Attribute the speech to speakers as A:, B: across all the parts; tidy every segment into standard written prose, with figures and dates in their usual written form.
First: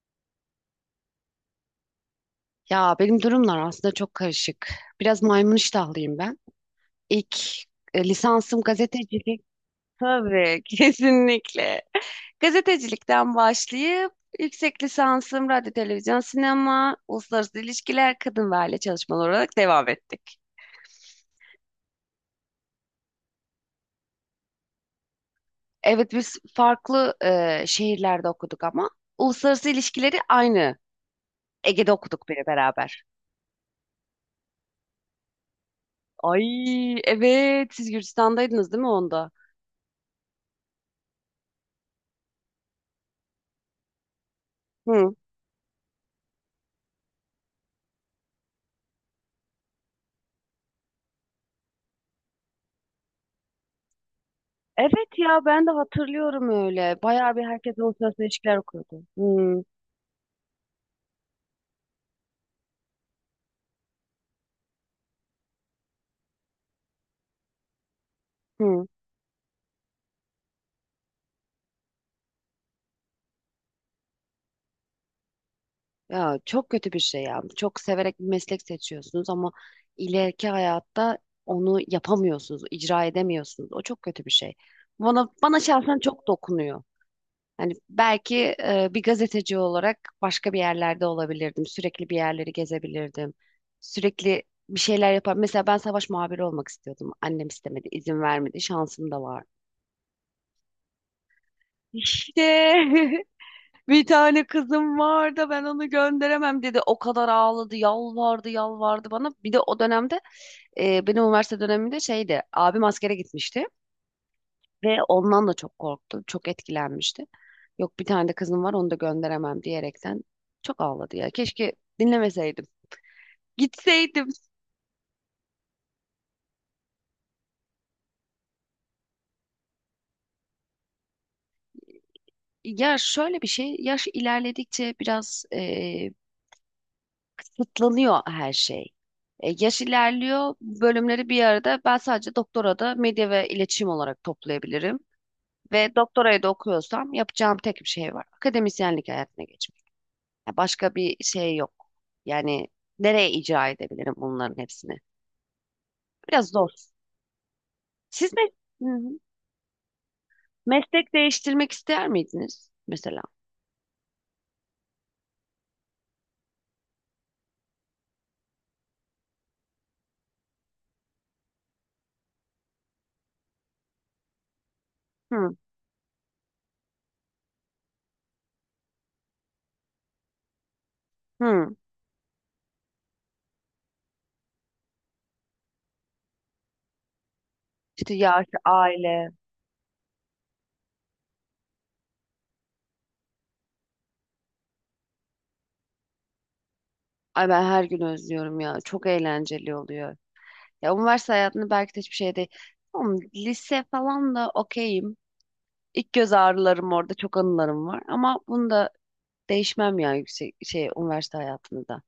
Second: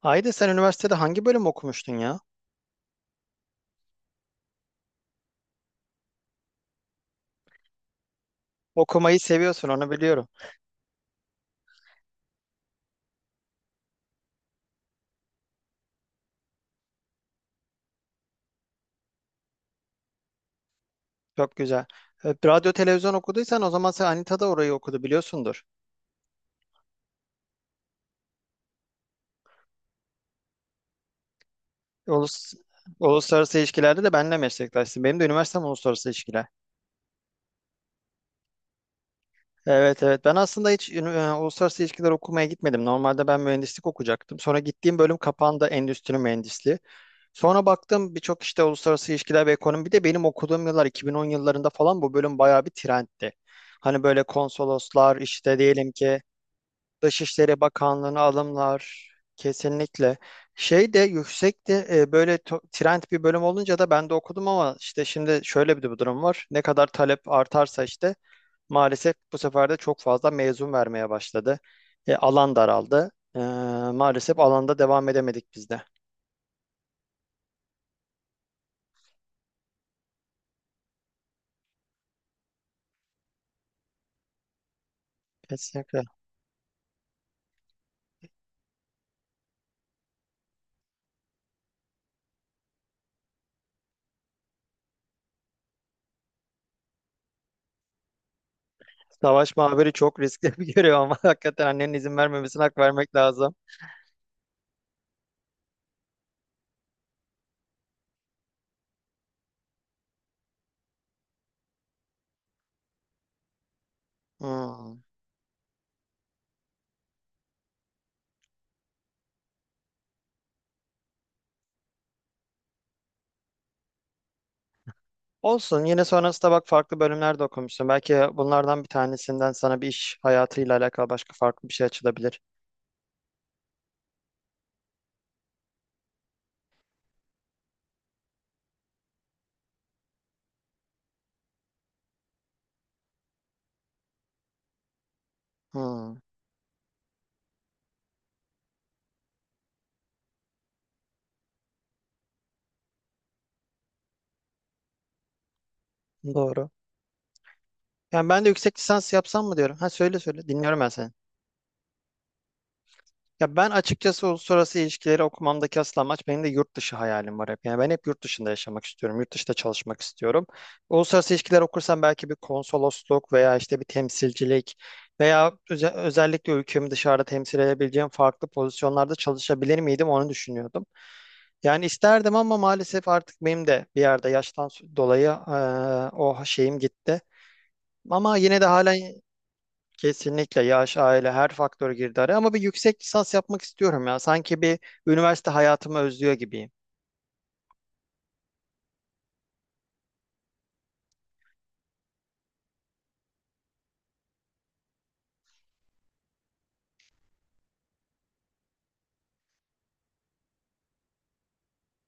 A: Haydi sen üniversitede hangi bölüm okumuştun ya?
B: Ya benim durumlar aslında çok karışık. Biraz maymun iştahlıyım ben. İlk lisansım
A: Okumayı
B: gazetecilik.
A: seviyorsun onu biliyorum.
B: Tabii, kesinlikle. Gazetecilikten başlayıp yüksek lisansım radyo, televizyon, sinema, uluslararası ilişkiler, kadın ve aile çalışmaları olarak devam ettik.
A: Çok güzel. Radyo televizyon okuduysan o zaman sen Anita da orayı okudu biliyorsundur.
B: Evet biz farklı şehirlerde okuduk ama uluslararası ilişkileri aynı. Ege'de okuduk biri
A: Ulus,
B: beraber.
A: uluslararası ilişkilerde de benimle meslektaşsın. Benim de üniversitem uluslararası ilişkiler.
B: Ay evet siz Gürcistan'daydınız değil mi onda?
A: Evet evet ben aslında hiç uluslararası ilişkiler okumaya gitmedim. Normalde ben mühendislik okuyacaktım. Sonra gittiğim
B: Hı.
A: bölüm kapandı endüstri mühendisliği. Sonra baktım birçok işte uluslararası ilişkiler ve ekonomi. Bir de benim okuduğum yıllar 2010 yıllarında falan bu bölüm bayağı bir trendti. Hani böyle konsoloslar
B: Evet ya
A: işte
B: ben de
A: diyelim ki
B: hatırlıyorum öyle. Bayağı bir
A: Dışişleri
B: herkes
A: Bakanlığı'na
B: uluslararası ilişkiler okuyordu.
A: alımlar
B: Hı,
A: kesinlikle. Şey de yüksekti böyle trend bir bölüm olunca da ben de okudum ama işte şimdi şöyle bir de bu durum var. Ne kadar talep artarsa işte
B: hı.
A: maalesef bu sefer de çok fazla mezun vermeye başladı. Alan daraldı. E, maalesef alanda devam edemedik biz de.
B: Ya çok kötü bir şey ya. Çok severek bir meslek seçiyorsunuz ama ileriki hayatta onu yapamıyorsunuz, icra edemiyorsunuz. O çok kötü bir şey. Bana şahsen
A: Kesinlikle.
B: çok dokunuyor. Hani belki bir gazeteci olarak başka bir yerlerde olabilirdim. Sürekli bir yerleri gezebilirdim. Sürekli bir şeyler yapar. Mesela ben savaş muhabiri olmak istiyordum. Annem istemedi, izin vermedi. Şansım da vardı.
A: Savaş muhabiri çok riskli bir görev ama hakikaten annenin izin vermemesine
B: İşte
A: hak vermek lazım.
B: bir tane kızım var da ben onu gönderemem dedi. O kadar ağladı, yalvardı, yalvardı bana. Bir de o dönemde benim üniversite döneminde şeydi. Abim askere gitmişti ve
A: Hmm.
B: ondan da çok korktu, çok etkilenmişti. Yok bir tane de kızım var onu da gönderemem diyerekten çok ağladı ya. Keşke dinlemeseydim. Gitseydim.
A: Olsun. Yine sonrasında bak farklı bölümler de okumuşsun. Belki bunlardan bir tanesinden sana bir iş hayatıyla alakalı başka farklı bir şey açılabilir.
B: Ya şöyle bir şey, yaş ilerledikçe biraz kısıtlanıyor her şey. Yaş ilerliyor, bölümleri bir arada ben sadece doktora da medya ve iletişim olarak toplayabilirim. Ve
A: Hmm,
B: doktorayı da okuyorsam yapacağım tek bir şey var. Akademisyenlik hayatına geçmek. Ya başka bir şey yok. Yani nereye icra edebilirim bunların hepsini? Biraz
A: doğru.
B: zor.
A: Yani
B: Siz
A: ben de
B: me-
A: yüksek
B: Hı
A: lisans
B: hı.
A: yapsam mı diyorum. Ha söyle söyle. Dinliyorum ben seni.
B: Meslek değiştirmek ister miydiniz mesela?
A: Ya ben açıkçası uluslararası ilişkileri okumamdaki asıl amaç benim de yurt dışı hayalim var hep. Yani ben hep yurt dışında yaşamak istiyorum. Yurt dışında çalışmak istiyorum. Uluslararası ilişkiler okursam belki bir konsolosluk veya işte bir temsilcilik veya
B: Hı
A: özellikle ülkemi dışarıda temsil edebileceğim farklı pozisyonlarda çalışabilir miydim onu düşünüyordum.
B: hı.
A: Yani isterdim ama maalesef artık benim de bir yerde yaştan dolayı o şeyim gitti.
B: İşte
A: Ama
B: yaş,
A: yine de halen
B: aile.
A: kesinlikle yaş, aile her faktör girdi araya. Ama bir yüksek lisans yapmak istiyorum ya. Sanki bir üniversite hayatımı özlüyor gibiyim.
B: Ay ben her gün özlüyorum ya. Çok eğlenceli oluyor. Ya üniversite hayatında belki de hiçbir şey değil. Tamam, lise falan da okeyim. İlk göz ağrılarım orada çok anılarım var. Ama bunu da değişmem ya yüksek şey üniversite hayatında da.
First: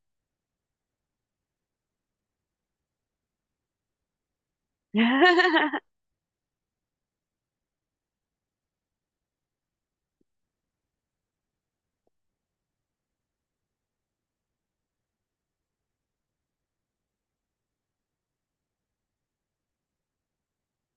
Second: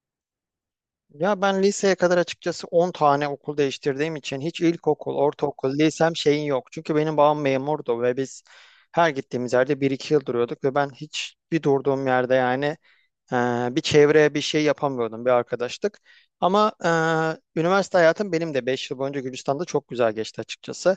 A: Ya ben liseye kadar açıkçası 10 tane okul değiştirdiğim için hiç ilkokul, ortaokul, lisem şeyin yok. Çünkü benim babam memurdu ve biz her gittiğimiz yerde bir iki yıl duruyorduk ve ben hiç bir durduğum yerde yani Bir çevreye bir şey yapamıyordum, bir arkadaşlık. Ama üniversite hayatım benim de 5 yıl boyunca Gürcistan'da çok güzel geçti açıkçası.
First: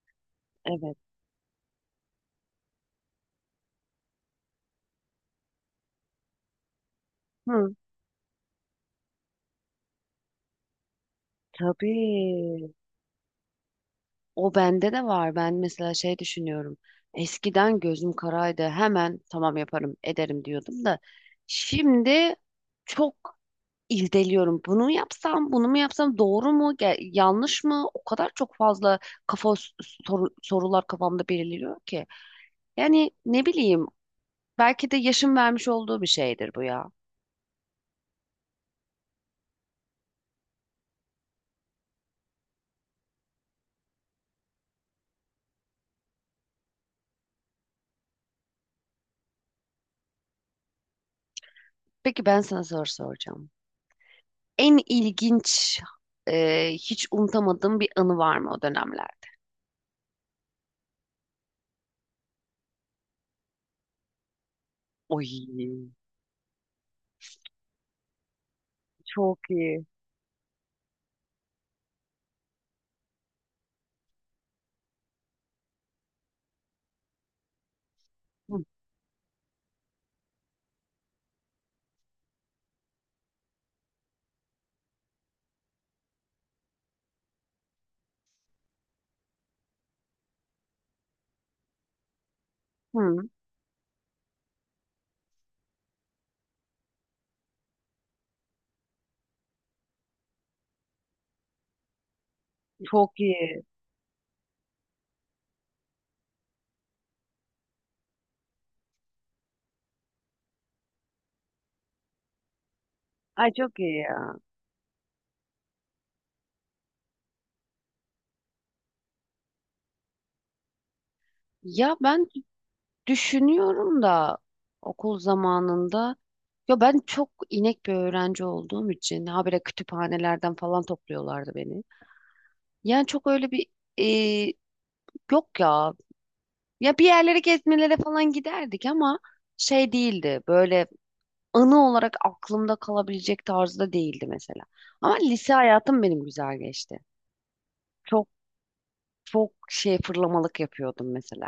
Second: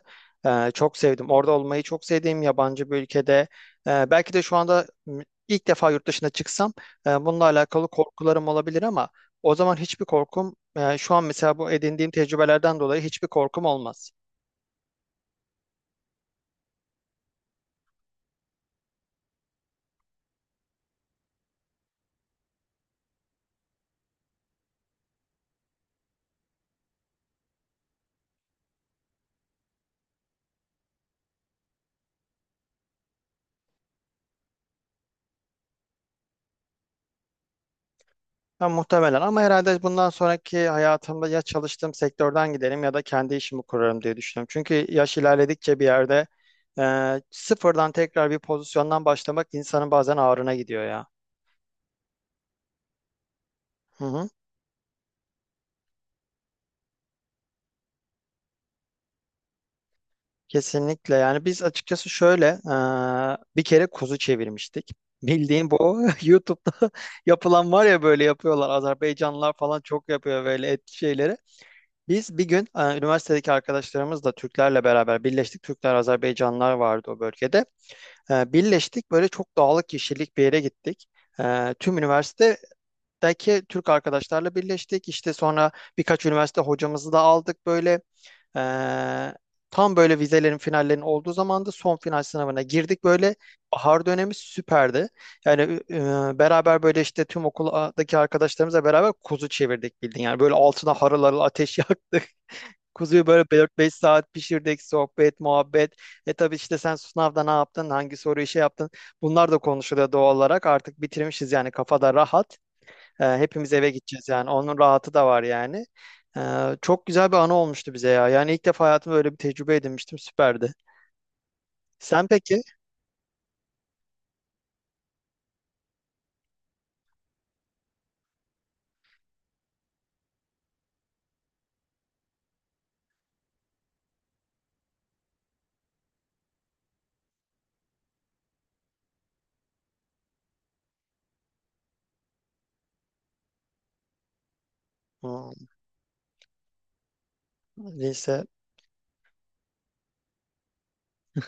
A: Ee,
B: Evet.
A: çok sevdim. Orada olmayı çok sevdiğim yabancı bir ülkede. Belki de şu anda ilk defa yurt dışına çıksam bununla
B: Hı,
A: alakalı korkularım olabilir ama o zaman hiçbir korkum, şu an mesela bu edindiğim
B: tabii.
A: tecrübelerden dolayı hiçbir korkum olmaz.
B: O bende de var. Ben mesela şey düşünüyorum. Eskiden gözüm karaydı. Hemen tamam yaparım, ederim diyordum da şimdi çok irdeliyorum. Bunu mu yapsam, bunu mu yapsam, doğru mu, yanlış mı? O kadar çok fazla kafa s- sorular kafamda belirliyor ki. Yani ne bileyim, belki de yaşım vermiş olduğu bir şeydir bu ya.
A: Ha, muhtemelen ama herhalde bundan sonraki hayatımda ya çalıştığım sektörden giderim ya da kendi işimi kurarım diye düşünüyorum. Çünkü yaş ilerledikçe bir yerde sıfırdan tekrar bir pozisyondan başlamak insanın bazen ağrına gidiyor ya.
B: Peki ben sana soru soracağım.
A: Hı hı.
B: En ilginç, hiç unutamadığım bir anı var mı o dönemler?
A: Kesinlikle yani biz açıkçası şöyle bir kere kuzu çevirmiştik.
B: Oy.
A: Bildiğin bu YouTube'da yapılan var ya böyle yapıyorlar
B: Çok
A: Azerbaycanlılar falan
B: iyi.
A: çok yapıyor böyle et şeyleri. Biz bir gün üniversitedeki arkadaşlarımızla Türklerle beraber birleştik. Türkler, Azerbaycanlılar vardı o bölgede. E,
B: Hı,
A: birleştik böyle çok dağlık kişilik bir yere gittik. Tüm üniversitedeki Türk arkadaşlarla birleştik. İşte sonra birkaç üniversite hocamızı da aldık böyle. E, tam böyle vizelerin finallerinin olduğu zamanda son final sınavına girdik
B: hı,
A: böyle. Bahar dönemi süperdi. Yani beraber böyle işte tüm okuldaki arkadaşlarımızla beraber kuzu çevirdik bildiğin. Yani böyle altına harıl harıl ateş yaktık.
B: çok
A: Kuzuyu böyle
B: iyi.
A: 4-5 saat pişirdik, sohbet, muhabbet. E tabii işte sen sınavda ne yaptın, hangi soruyu şey yaptın. Bunlar da konuşuluyor doğal olarak. Artık bitirmişiz yani kafada rahat. E,
B: Ay
A: hepimiz
B: çok
A: eve
B: iyi
A: gideceğiz
B: ya.
A: yani. Onun rahatı da var yani. E, çok güzel bir anı olmuştu bize ya. Yani ilk defa hayatımda böyle bir tecrübe edinmiştim. Süperdi.
B: Ya ben
A: Sen peki?
B: düşünüyorum da okul zamanında ya ben çok inek bir öğrenci olduğum için habire kütüphanelerden falan topluyorlardı beni. Yani çok öyle bir e, yok ya. Ya bir yerlere gezmelere falan giderdik ama şey değildi. Böyle anı olarak aklımda kalabilecek tarzda değildi mesela. Ama lise
A: Hmm,
B: hayatım benim güzel geçti. Çok
A: lise.
B: çok şey fırlamalık yapıyordum mesela.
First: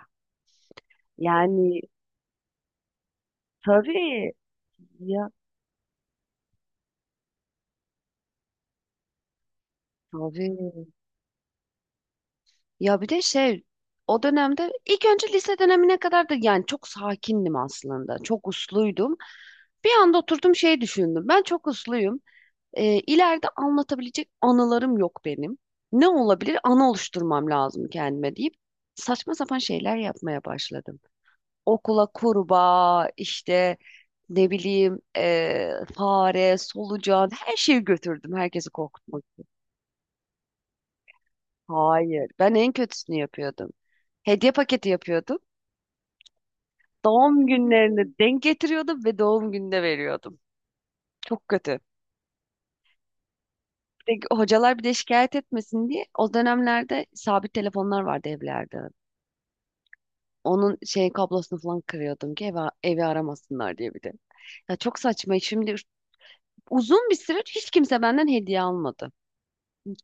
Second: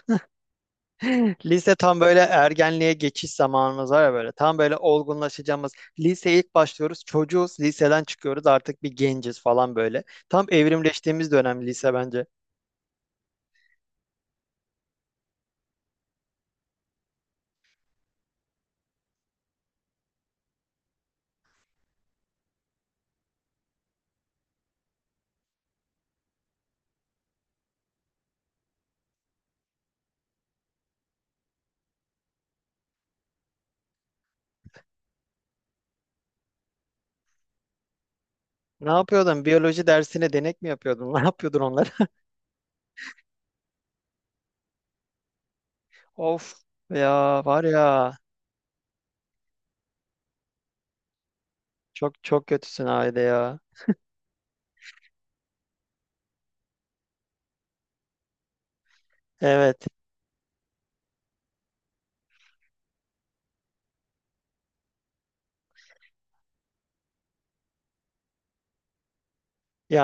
A: Lise
B: Yani
A: tam böyle ergenliğe geçiş zamanımız var ya
B: tabii
A: böyle. Tam böyle
B: ya
A: olgunlaşacağımız. Liseye ilk başlıyoruz. Çocuğuz. Liseden çıkıyoruz. Artık bir genciz falan böyle. Tam
B: tabii.
A: evrimleştiğimiz dönem lise bence.
B: Ya bir de şey o dönemde ilk önce lise dönemine kadar da yani çok sakindim aslında. Çok usluydum. Bir anda oturdum şey düşündüm. Ben çok usluyum. İleride anlatabilecek anılarım yok benim. Ne olabilir? Anı oluşturmam lazım kendime deyip saçma sapan şeyler yapmaya başladım. Okula kurbağa işte ne bileyim fare, solucan her şeyi götürdüm herkesi
A: Ne
B: korkutmak.
A: yapıyordun? Biyoloji dersine denek mi yapıyordun? Ne yapıyordun onları?
B: Hayır. Ben en kötüsünü yapıyordum. Hediye paketi yapıyordum.
A: Of ya
B: Doğum
A: var ya.
B: günlerini denk getiriyordum ve doğum gününe veriyordum. Çok kötü.
A: Çok çok kötüsün Ayda ya.
B: Bir de hocalar bir de şikayet etmesin diye o dönemlerde sabit telefonlar vardı evlerde.
A: Evet.
B: Onun şey kablosunu falan kırıyordum ki evi aramasınlar diye bir de. Ya çok saçma. Şimdi uzun bir süre hiç kimse benden hediye almadı.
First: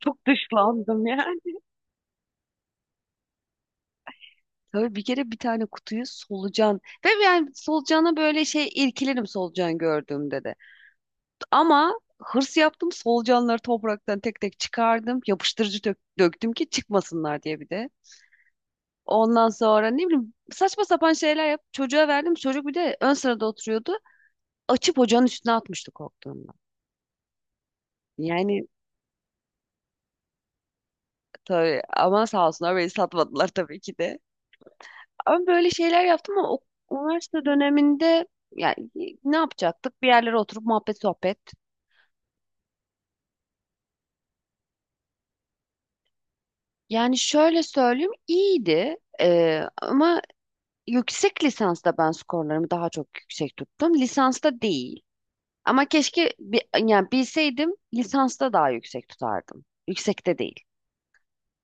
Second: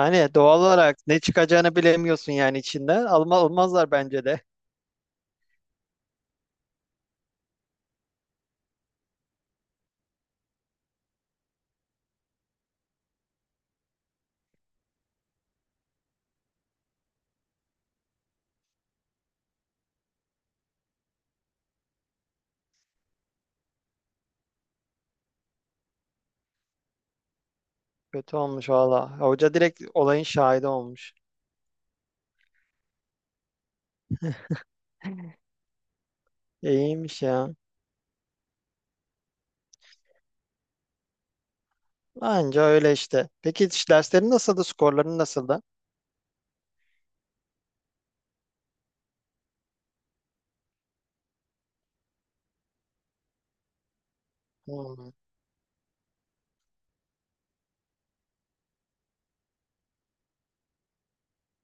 B: Çok
A: doğal olarak
B: dışlandım
A: ne
B: yani.
A: çıkacağını bilemiyorsun yani içinden. Alma, almazlar bence de.
B: Tabii bir kere bir tane kutuyu solucan ve yani solucana böyle şey irkilirim solucan gördüğümde de. Ama hırs yaptım. Solucanları topraktan tek tek çıkardım. Yapıştırıcı döktüm ki çıkmasınlar diye bir de. Ondan sonra ne bileyim saçma sapan şeyler yap. Çocuğa verdim. Çocuk bir de ön sırada oturuyordu. Açıp ocağın üstüne atmıştı korktuğundan.
A: Kötü
B: Yani
A: olmuş valla. Hoca direkt olayın şahidi olmuş.
B: tabii ama sağ olsunlar beni satmadılar tabii ki de. Ama böyle şeyler yaptım ama o,
A: İyiymiş
B: üniversite
A: ya.
B: döneminde yani ne yapacaktık? Bir yerlere oturup muhabbet sohbet.
A: Anca öyle işte. Peki hiç derslerin nasıldı? Skorların nasıldı?
B: Yani şöyle söyleyeyim iyiydi. Ama yüksek lisansta ben skorlarımı daha çok yüksek tuttum. Lisansta değil.
A: Hmm,
B: Ama keşke yani bilseydim lisansta daha yüksek tutardım. Yüksekte değil.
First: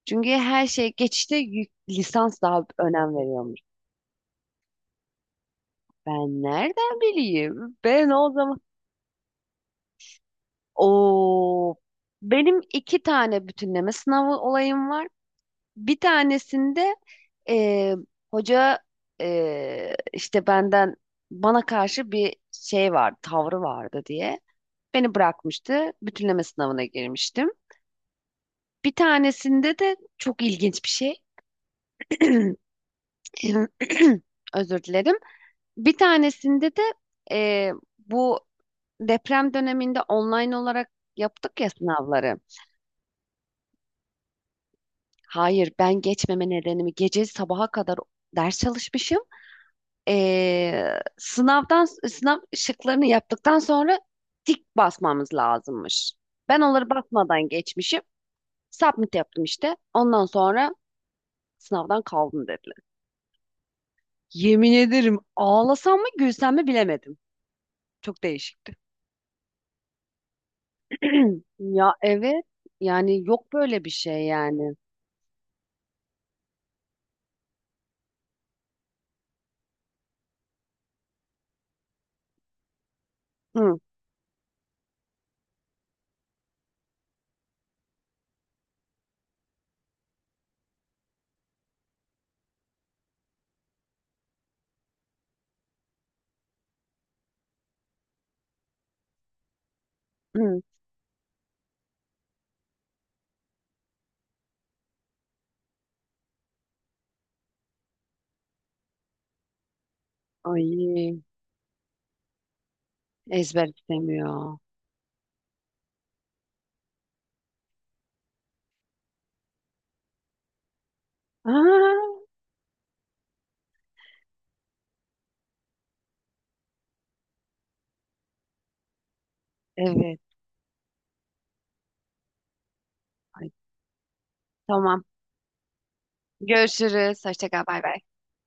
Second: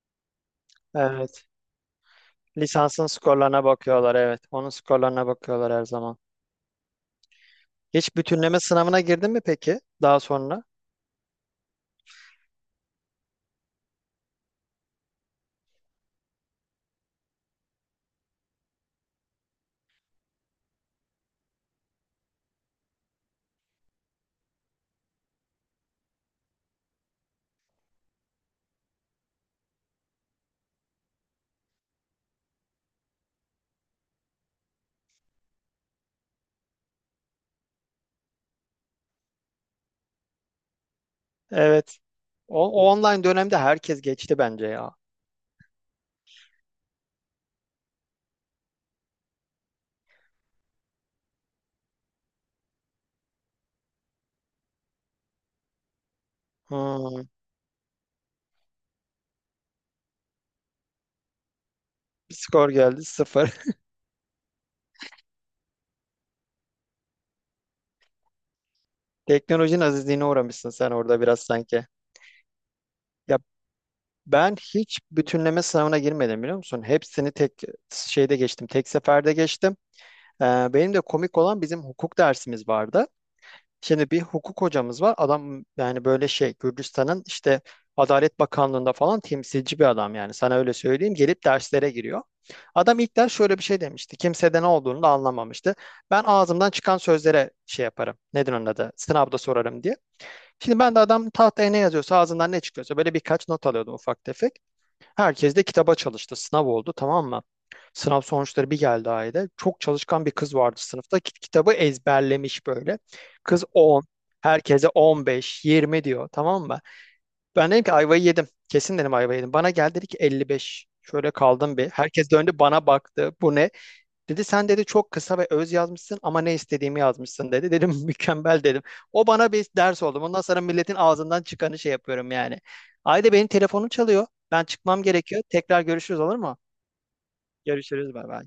B: Çünkü her şey geçişte
A: evet.
B: lisans daha
A: Lisansın
B: önem veriyormuş.
A: skorlarına bakıyorlar. Evet. Onun skorlarına bakıyorlar her zaman.
B: Ben nereden bileyim? Ben
A: Hiç
B: o zaman...
A: bütünleme sınavına girdin mi peki? Daha sonra.
B: Oo, benim iki tane bütünleme sınavı olayım var. Bir tanesinde e, hoca işte benden bana karşı bir şey vardı, tavrı vardı diye. Beni bırakmıştı. Bütünleme sınavına girmiştim. Bir tanesinde de çok ilginç bir şey. Özür dilerim. Bir tanesinde de e, bu deprem döneminde online olarak yaptık ya
A: Evet.
B: sınavları.
A: O online dönemde herkes geçti bence ya.
B: Hayır, ben geçmeme nedenimi gece sabaha kadar ders çalışmışım. Sınavdan şıklarını yaptıktan sonra tik basmamız lazımmış. Ben onları
A: Hmm.
B: basmadan geçmişim. Submit yaptım işte. Ondan sonra sınavdan
A: Bir
B: kaldın
A: skor
B: dediler.
A: geldi sıfır.
B: Yemin ederim ağlasam mı gülsem mi bilemedim. Çok değişikti.
A: Teknolojinin azizliğine uğramışsın sen orada biraz sanki.
B: Ya evet yani
A: Ya
B: yok böyle bir şey
A: ben
B: yani.
A: hiç bütünleme sınavına girmedim biliyor musun? Hepsini tek şeyde geçtim. Tek seferde geçtim. Ee, benim de komik olan bizim hukuk dersimiz vardı.
B: Hı,
A: Şimdi bir hukuk hocamız var. Adam yani böyle şey Gürcistan'ın işte Adalet Bakanlığı'nda falan temsilci bir adam yani sana öyle söyleyeyim gelip derslere giriyor. Adam ilk ders şöyle bir şey demişti. Kimse de ne olduğunu da anlamamıştı. Ben ağzımdan çıkan sözlere şey yaparım. Nedir onun adı? Sınavda sorarım diye.
B: hı.
A: Şimdi ben de adam tahtaya ne yazıyorsa ağzından ne çıkıyorsa böyle birkaç not alıyordum ufak tefek. Herkes de kitaba çalıştı. Sınav oldu tamam mı? Sınav sonuçları bir geldi Ayda. Çok çalışkan bir kız vardı sınıfta.
B: Ay
A: Kitabı ezberlemiş böyle. Kız
B: ezber
A: 10.
B: istemiyor.
A: Herkese 15, 20 diyor tamam mı? Ben dedim ki ayvayı yedim. Kesin dedim ayvayı yedim. Bana geldi dedi ki 55, şöyle kaldım bir.
B: Aa,
A: Herkes döndü bana baktı. Bu ne? Dedi sen dedi çok kısa ve öz yazmışsın ama ne istediğimi yazmışsın dedi. Dedim mükemmel dedim. O bana bir ders oldu.
B: evet.
A: Ondan sonra milletin ağzından çıkanı şey yapıyorum yani. Ayda benim
B: Ay,
A: telefonum çalıyor. Ben çıkmam
B: tamam.
A: gerekiyor. Tekrar görüşürüz olur mu?
B: Görüşürüz. Hoşça kal. Bay bay.
A: Görüşürüz bay bay.